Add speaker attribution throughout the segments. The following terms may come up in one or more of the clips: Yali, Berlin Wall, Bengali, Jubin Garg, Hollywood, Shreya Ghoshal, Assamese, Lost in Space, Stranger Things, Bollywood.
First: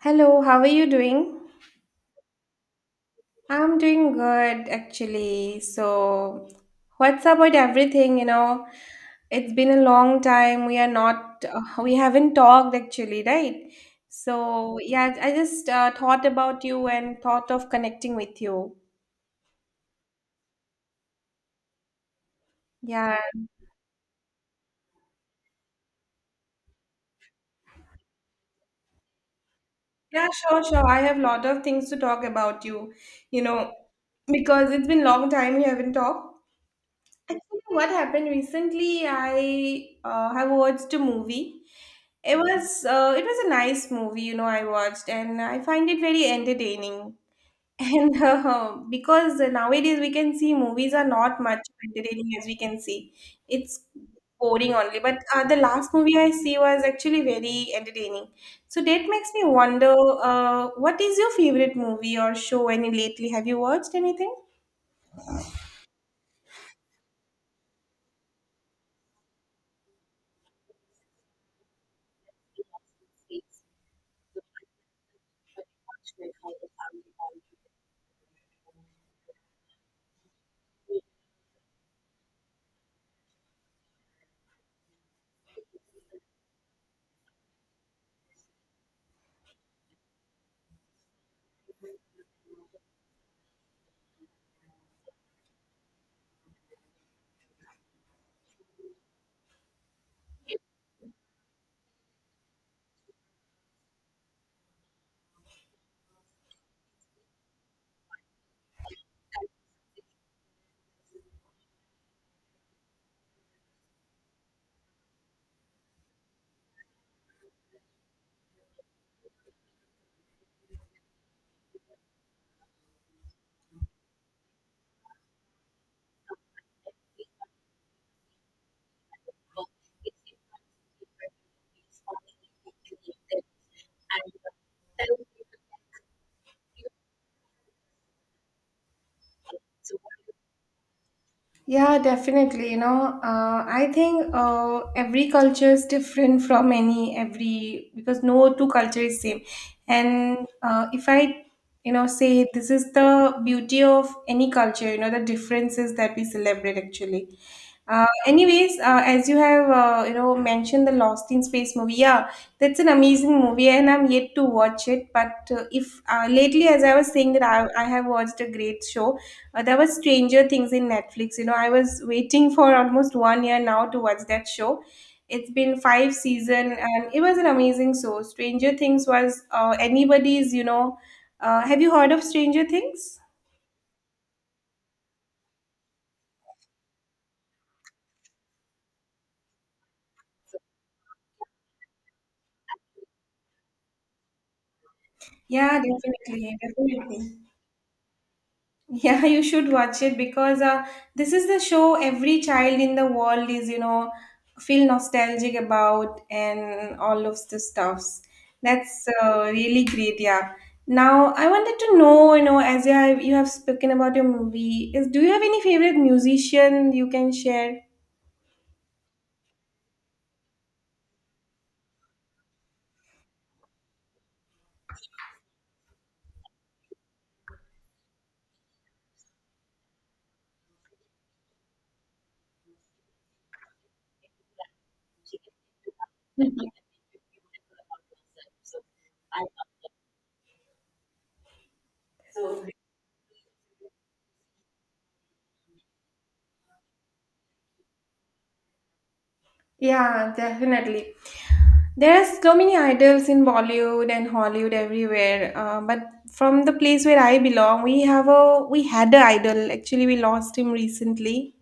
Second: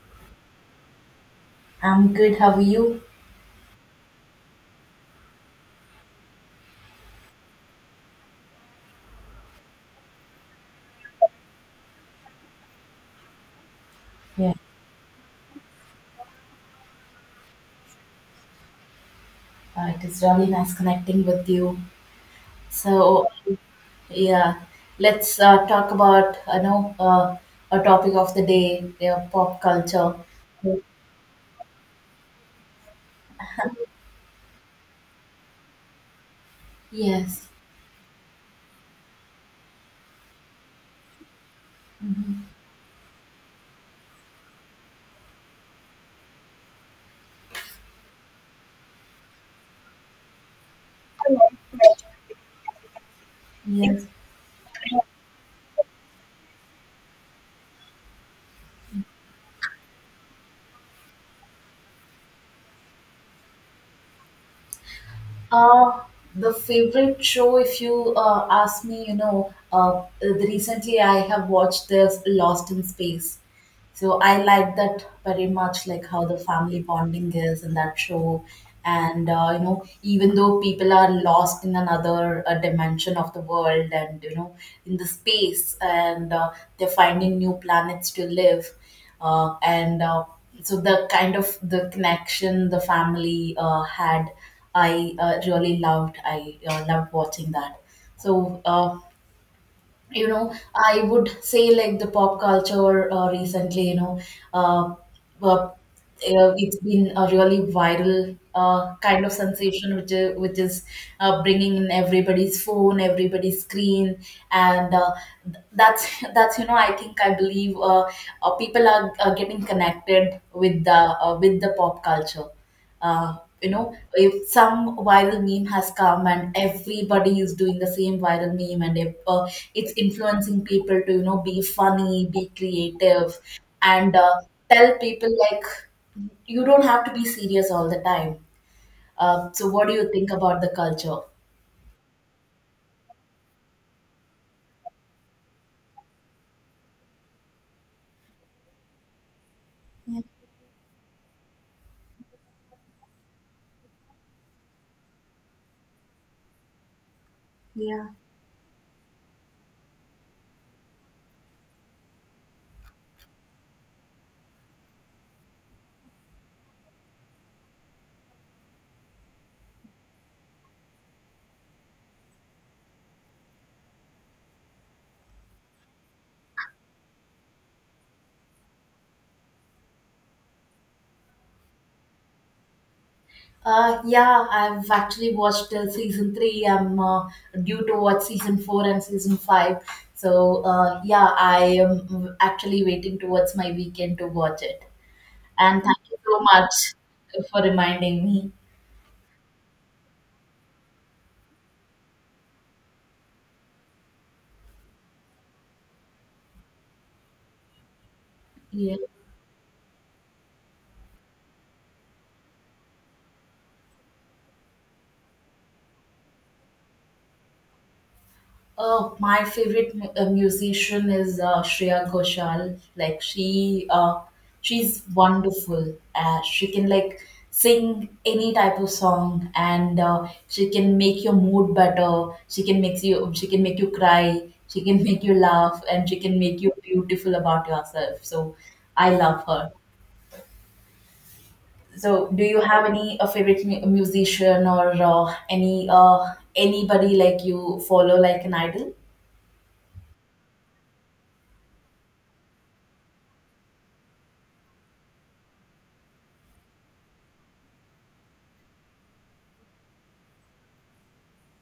Speaker 1: Hello, how are you doing?
Speaker 2: I'm good. How are you?
Speaker 1: I'm doing good actually. So, what's about everything, you know? It's been a long time. We are not, we haven't talked actually, right?
Speaker 2: Yeah,
Speaker 1: So, yeah, I just thought about you and thought of connecting with you.
Speaker 2: it is really nice connecting with you.
Speaker 1: Yeah,
Speaker 2: So, yeah, let's uh, talk about a topic of the day, yeah, pop culture.
Speaker 1: yeah, sure, sure. I have a lot of things to talk about you, because it's been long time we haven't talked.
Speaker 2: Yes.
Speaker 1: Actually, what happened recently, I have watched a movie. It
Speaker 2: Hmm.
Speaker 1: was uh, it was a nice movie. I watched, and I find it very entertaining. And because nowadays we can see movies are not much entertaining as we can see, it's
Speaker 2: Yes.
Speaker 1: boring only. But the last movie I see was actually very entertaining. So that makes me wonder, what is your favorite movie or show? Any lately? Have you watched anything?
Speaker 2: Uh, the favorite show, if you ask me, you know, recently I have watched this Lost in Space. So I like that very much, like how the family bonding is in that show. And even though people are lost in another dimension of the world and, you know, in the space and they're finding new planets to live. And so the kind of the connection the family had, I really loved. I loved watching that. So I would say like the pop culture recently, uh, uh, it's been a really viral kind of sensation, which is bringing in everybody's phone, everybody's screen, and that's I think I believe people are getting connected with the pop culture uh, you know, if some viral meme has come and everybody is doing the same viral meme, and if it's influencing people to, you know, be funny, be creative, and tell people like you don't have to be serious all the time. So what do you think about the culture?
Speaker 1: Yeah, definitely. You know, I think every culture is different from any every because no two culture is same. And if I say this is the beauty of any culture, you know, the differences that we celebrate actually. Uh,
Speaker 2: Yeah.
Speaker 1: anyways, uh, as you have mentioned the Lost in Space movie, yeah, that's an amazing movie, and I'm yet to watch it. But if lately, as I was saying that I have watched a great show, there was Stranger Things in Netflix. You know, I was waiting for almost one year now to watch that show. It's been five season, and it was an amazing show. Stranger Things was anybody's. Have you heard of Stranger Things?
Speaker 2: Yeah, I've actually watched till season three. I'm due to watch season four and season five. So, yeah, I am actually waiting towards my weekend to watch it.
Speaker 1: Yeah,
Speaker 2: And thank you so
Speaker 1: definitely,
Speaker 2: much
Speaker 1: definitely.
Speaker 2: for reminding me.
Speaker 1: Yeah, you should watch it because this is the show every child in the world is, feel nostalgic about and all of the stuffs.
Speaker 2: Yeah.
Speaker 1: That's really great. Yeah. Now I wanted to know, as you have spoken about your movie, is do you have any favorite musician you can share?
Speaker 2: Oh, my favorite musician is Shreya Ghoshal. She's wonderful. She can like sing any type of song, and she can make your mood better. She can make you cry. She can make you laugh, and she can make you beautiful about yourself. So, I love her. So, do you have any favorite mu- musician or any anybody like you follow like an idol?
Speaker 1: Yeah, definitely. There are so many idols in Bollywood and Hollywood everywhere. But from the place where I belong, we have a we had an idol. Actually, we lost him recently.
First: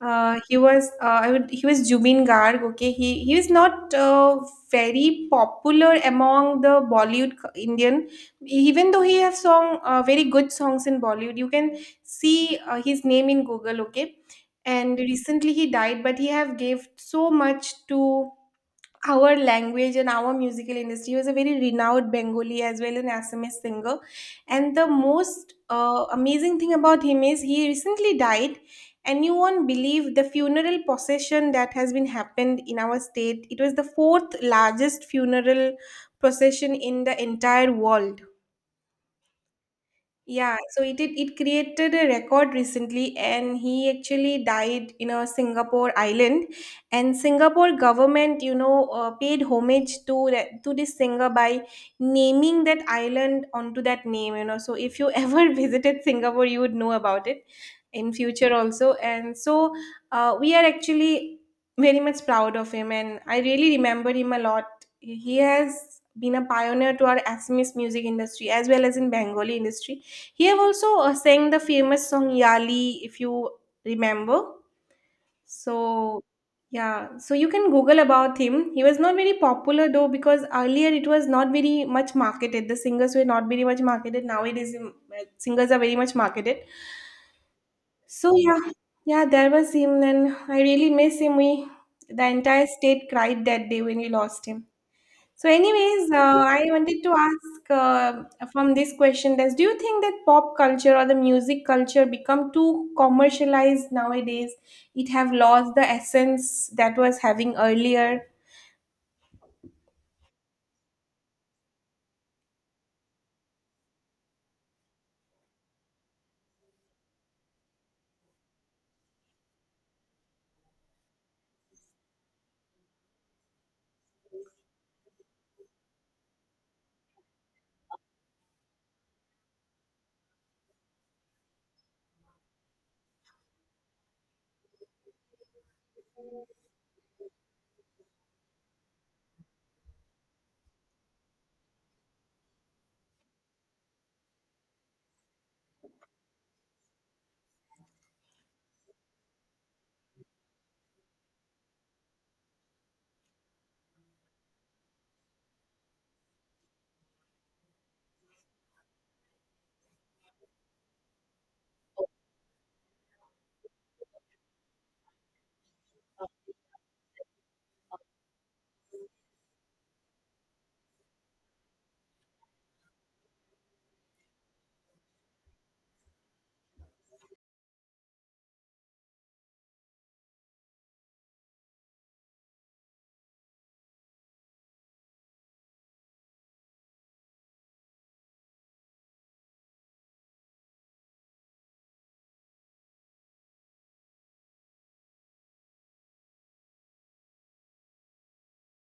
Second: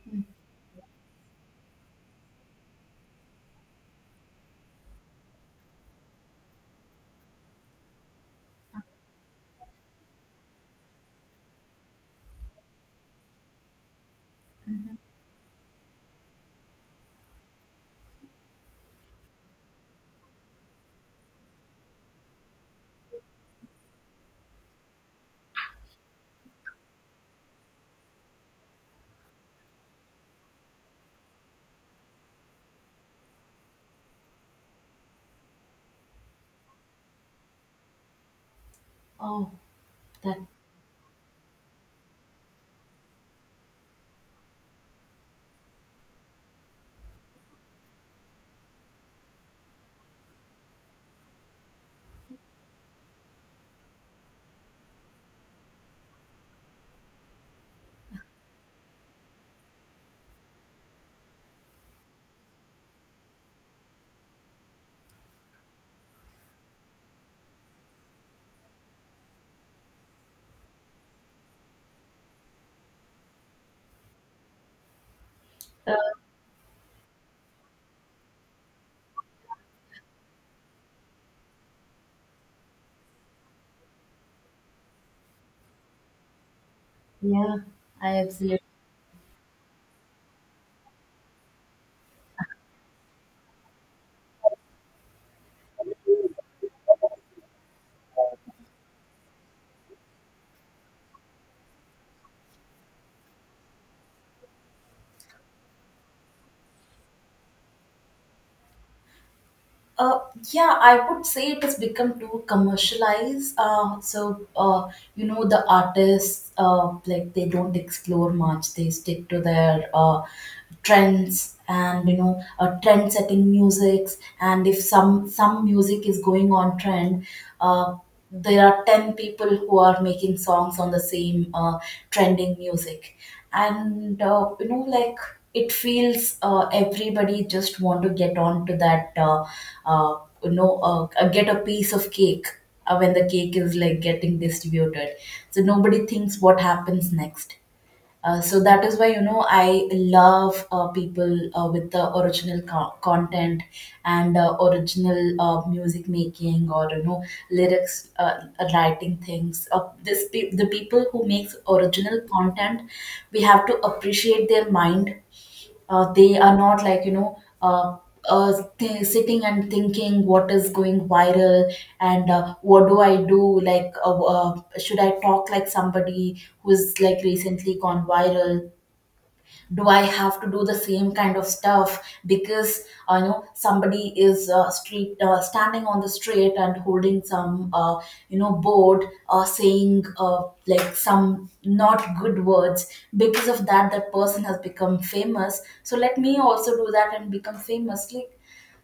Speaker 1: He was Jubin Garg. Okay, he was not very popular among the Bollywood Indian, even though he has song very good songs in Bollywood. You can see his name in Google. Okay, and recently he died, but he have gave so much to our language and our musical industry. He was a very renowned Bengali as well an Assamese singer, and the most amazing thing about him is he recently died, and you won't believe the funeral procession that has been happened in our state. It was the fourth largest funeral procession in the entire world.
Speaker 2: Oh, that.
Speaker 1: Yeah, so it did, it created a record recently, and he actually died in a Singapore island, and Singapore government, paid homage to this singer by naming that island onto that name. So if you ever visited Singapore, you would know about it in future also, and so we are actually very much proud of him, and I really remember him a lot. He has been a pioneer to our Assamese music industry as well as in Bengali industry. He have also sang the famous song Yali, if you remember. So, yeah, so you can Google about him. He was not very popular though because earlier it was not very much marketed. The singers were not very much marketed. Nowadays, singers are very much marketed.
Speaker 2: Yeah, I
Speaker 1: So yeah,
Speaker 2: absolutely.
Speaker 1: yeah, there was him, and I really miss him. We the entire state cried that day when we lost him. So, anyways, I wanted to ask from this question: Does do you think that pop culture or the music culture become too commercialized nowadays? It have lost the essence that was having earlier.
Speaker 2: Uh, yeah, I would say it has become too commercialized. So, you know, the artists like they don't explore much. They stick to their trends and, you know, trend-setting musics. And if some music is going on trend, uh, there are 10 people who are making songs on the same trending music. And it feels everybody just want to get on to that uh, get a piece of cake when the cake is like getting distributed, so nobody thinks what happens next. So that is why, you know, I love people with the original content, and original music making, or you know, lyrics writing things. The people who makes original content, we have to appreciate their mind. They are not, like, you know, sitting and thinking what is going viral, and what do I do, like should I talk like somebody who's like recently gone viral? Do I have to do the same kind of stuff because, you know, somebody is street standing on the street and holding some board saying, some not good words, because of that, that person has become famous, so let me also do that and become famous. Like,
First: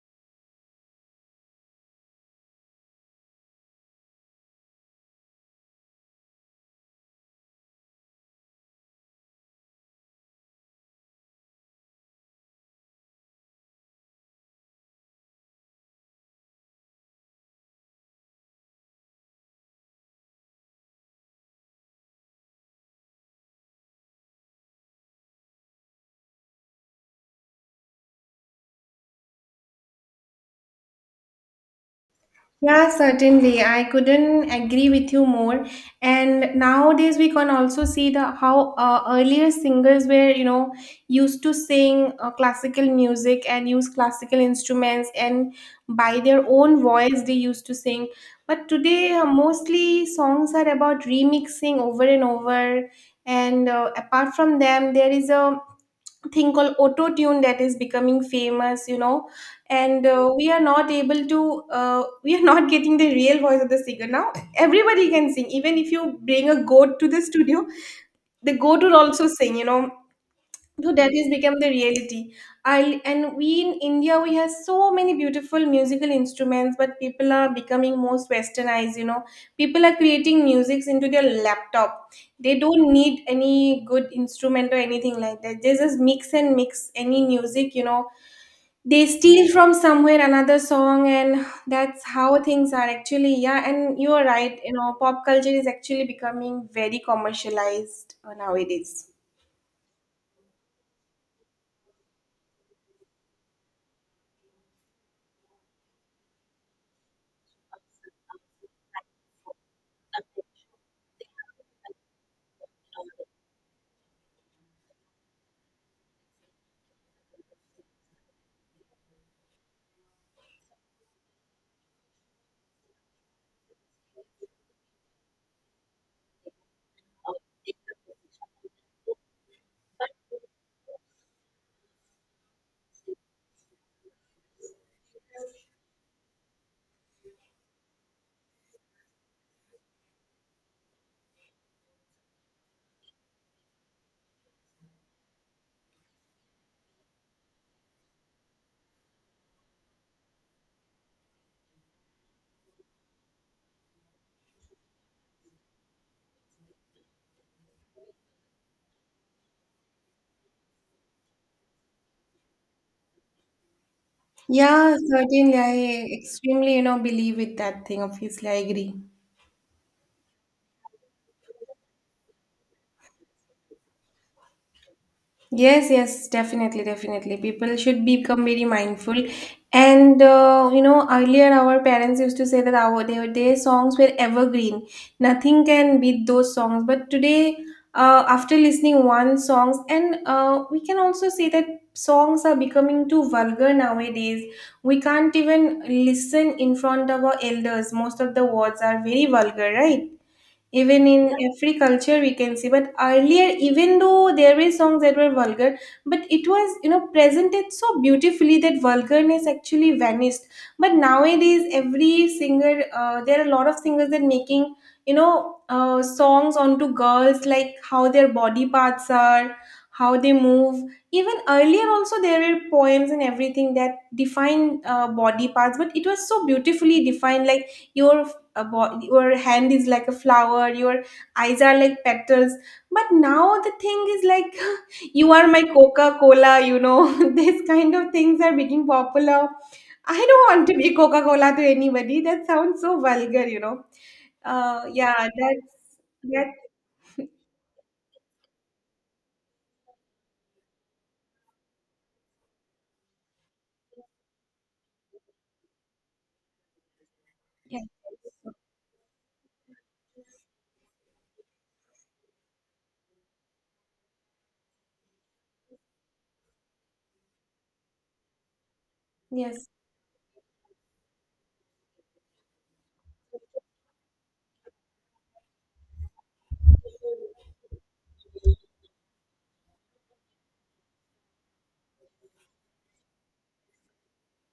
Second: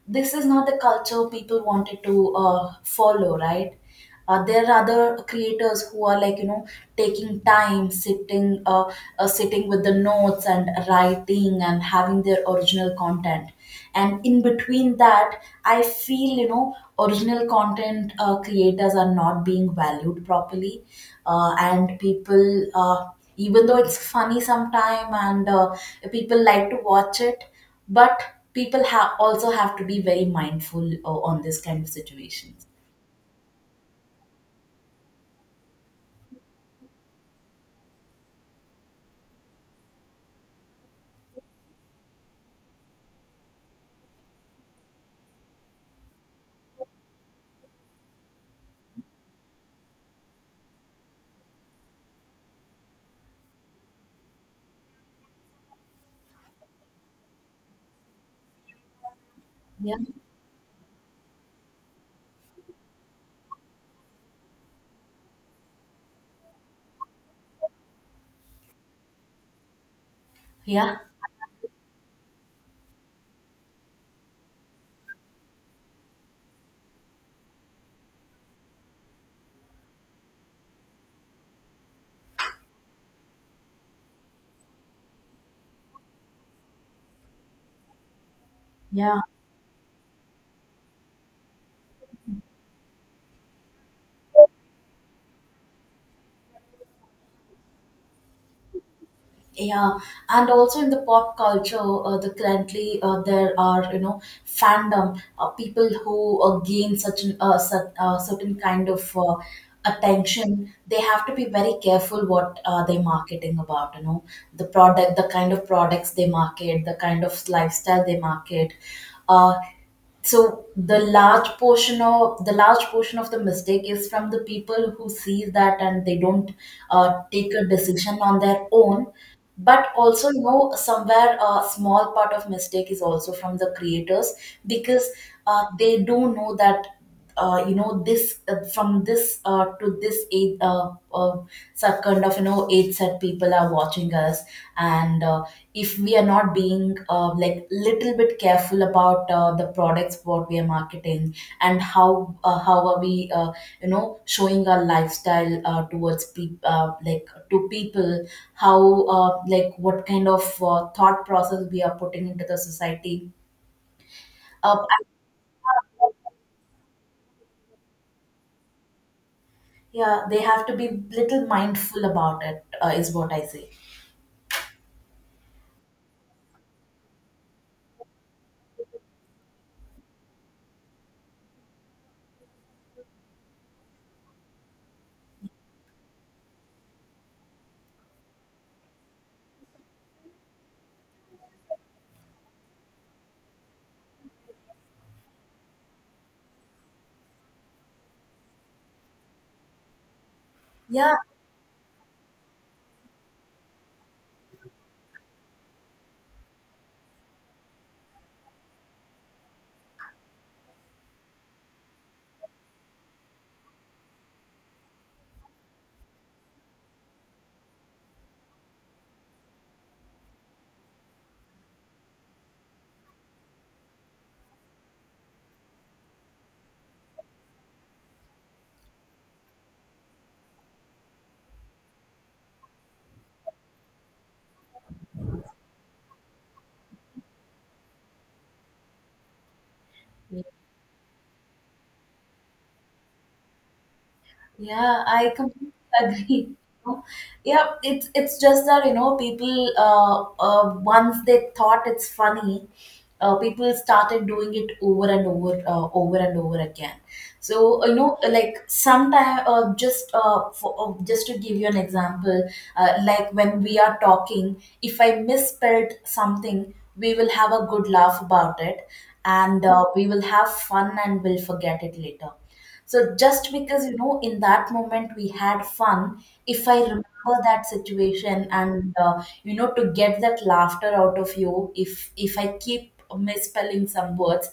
Speaker 2: this is not the culture people wanted to follow, right? There are other creators who are, like, you know, taking time, sitting, sitting with the notes and writing and having their original content. And in between that, I feel, you know, original content creators are not being valued properly, and people. Even though it's funny sometime and people like to watch it, but people have also have to be very mindful on this kind of situations.
Speaker 1: Yeah, certainly. I couldn't agree with you more. And nowadays we can also see the how earlier singers were, used to sing classical music and use classical instruments and by their own voice they used to sing. But today mostly songs are about remixing over and over. And apart from them, there is a thing called auto tune that is becoming famous.
Speaker 2: Yeah,
Speaker 1: And we are not able to we are not getting the real voice of the singer. Now everybody can sing, even if you bring a goat to the studio. The goat will also sing. So
Speaker 2: yeah,
Speaker 1: that has become the reality. And we in India we have so many beautiful musical instruments, but people are becoming most westernized. People are creating musics into their laptop. They don't need any good instrument or anything like that. They just mix and mix any music. They
Speaker 2: yeah,
Speaker 1: steal from somewhere another song, and that's how things are actually. Yeah, and you are right, pop culture is actually becoming very commercialized nowadays.
Speaker 2: yeah. And also in the pop culture, the currently there are, you know, fandom people who gain such certain kind of attention. They have to be very careful what they're marketing about. You know, the product, the kind of products they market, the kind of lifestyle they market. Uh, so the large portion of the mistake is from the people who see that, and they don't take a decision on their own. But also, you know, somewhere a small part of mistake is also from the creators, because they do know that, you know, this from this to this age, some kind of, you know, it's that people are watching us, and if we are not being, like, little bit careful about the products what we are marketing, and how are we you know showing our lifestyle towards people like to people, how like what kind of thought process we are putting into the society. uh,
Speaker 1: Yeah,
Speaker 2: I-
Speaker 1: certainly, I extremely believe with that thing. Obviously, I agree.
Speaker 2: yeah, they have to be little mindful about it, is what I say.
Speaker 1: Yes, yes, definitely, definitely. People should become very mindful. And earlier our parents used to say that their songs were evergreen. Nothing can beat those songs. But today, after listening one songs, and we can also say that songs are becoming too vulgar nowadays. We can't even listen in front of our elders. Most of the words are very vulgar, right? Even
Speaker 2: Yeah.
Speaker 1: in every culture we can see, but earlier, even though there were songs that were vulgar, but it was presented so beautifully that vulgarness actually vanished. But nowadays every singer, there are a lot of singers that making songs onto girls, like how their body parts are, how they move. Even earlier also there were poems and everything that define body parts, but it was so beautifully defined, like your your hand is like a flower, your eyes are like petals. But now the thing is like you are my coca cola, these kind of things are becoming popular. I don't want to be coca cola to anybody. That sounds so vulgar.
Speaker 2: Yeah,
Speaker 1: Yeah,
Speaker 2: I
Speaker 1: that's
Speaker 2: completely agree.
Speaker 1: that.
Speaker 2: You know? Yeah, it's just that, you know, people once they thought it's funny, people started doing it over and over, over and over again.
Speaker 1: Yeah.
Speaker 2: So, you know, like sometime, just to give you an example, like when we are talking, if I misspelled something, we will have a good laugh about it, and
Speaker 1: Yes.
Speaker 2: uh, we will have fun and we'll forget it later. So just because, you know, in that moment we had fun, if I remember that situation and you know, to get that laughter out of you, if I keep misspelling some words,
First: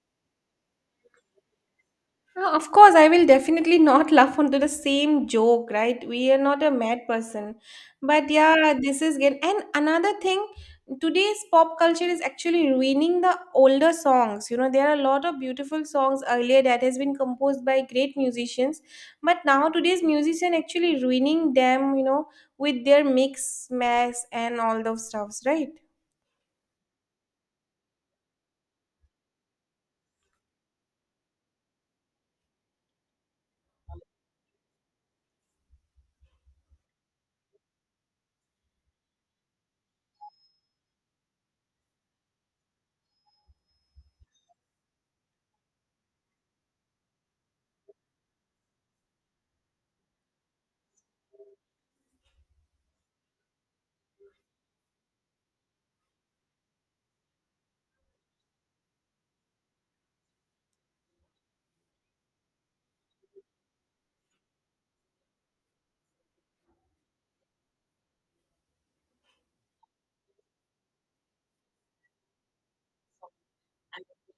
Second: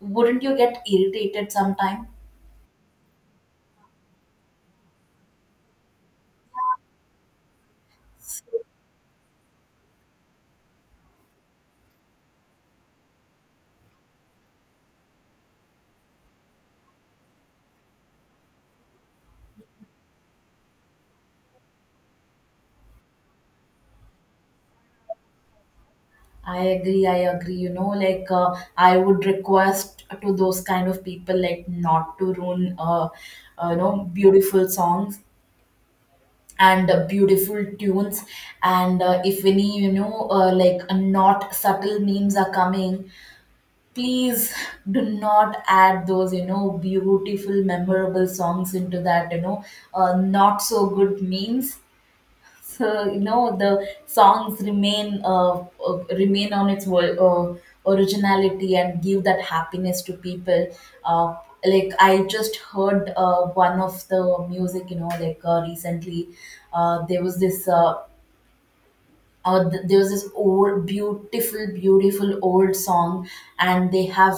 Speaker 2: wouldn't you get irritated sometime?
Speaker 1: Of course, I will definitely not laugh onto the same joke, right? We are not a mad person. But yeah, this is good. And another thing, today's pop culture is actually ruining the older songs. There are a lot of beautiful songs earlier that has been composed by great musicians, but now today's musician actually ruining them, with their mix, mess, and all those stuffs, right?
Speaker 2: I agree, I agree. You know, I would request to those kind of people, like, not to ruin you know, beautiful songs, and beautiful tunes. And if any, you know, not subtle memes are coming, please do not add those, you know, beautiful memorable songs into that, you know, not so good memes, so you know the songs remain, remain on its originality and give that happiness to people. Uh, I just heard one of the music, you know, recently uh, there was this uh, there was this old, beautiful, beautiful old song, and they have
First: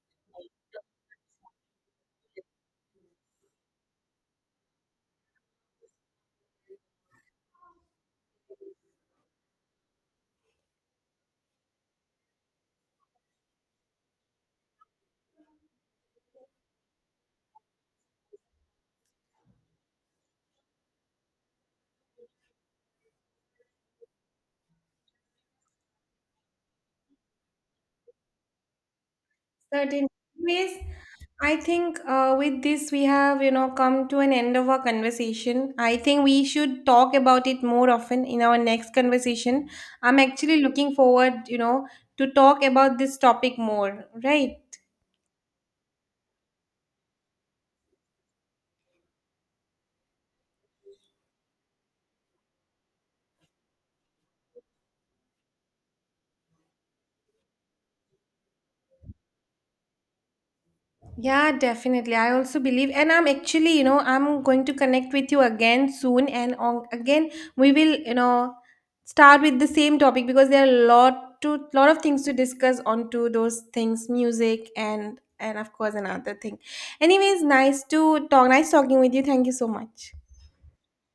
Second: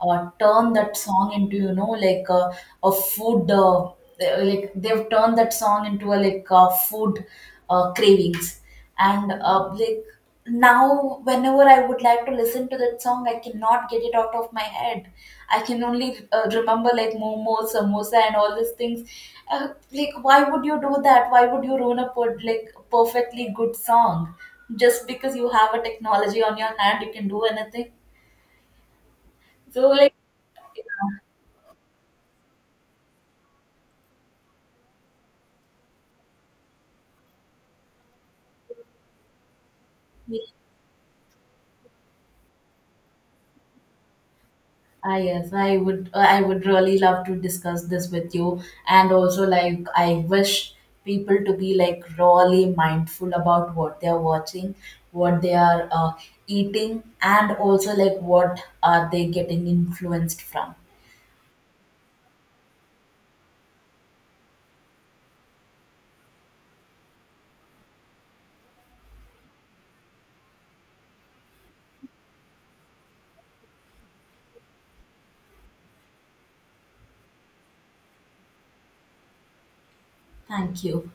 Speaker 2: turned that song into, you know, like a food, like they've turned that song into a like food cravings, and like, now whenever I would like to listen to that song, I cannot get it out of my head. I can only remember like momo, samosa, and all these things. Like, why would you do that? Why would you ruin a like, perfectly good song? Just because you have a technology on your hand, you can do anything. so
Speaker 1: Certain
Speaker 2: like
Speaker 1: ways.
Speaker 2: yeah,
Speaker 1: I think with this we have come to an end of our conversation. I think we should talk about it more often in our next conversation. I'm actually looking forward to talk about this topic more, right?
Speaker 2: Ah, yes, I would. I would really love to discuss this with you, and also, like, I wish people to be like really mindful about what they are watching, what they are eating, and also like what are they getting influenced from.
Speaker 1: Yeah, definitely. I also believe, and I'm actually, I'm going to connect with you again soon, and on, again we will, start with the same topic because there are a lot of things to discuss onto those things, music and of course another thing. Anyways, nice to talk. Nice talking with you. Thank you so much.
Speaker 2: Thank you.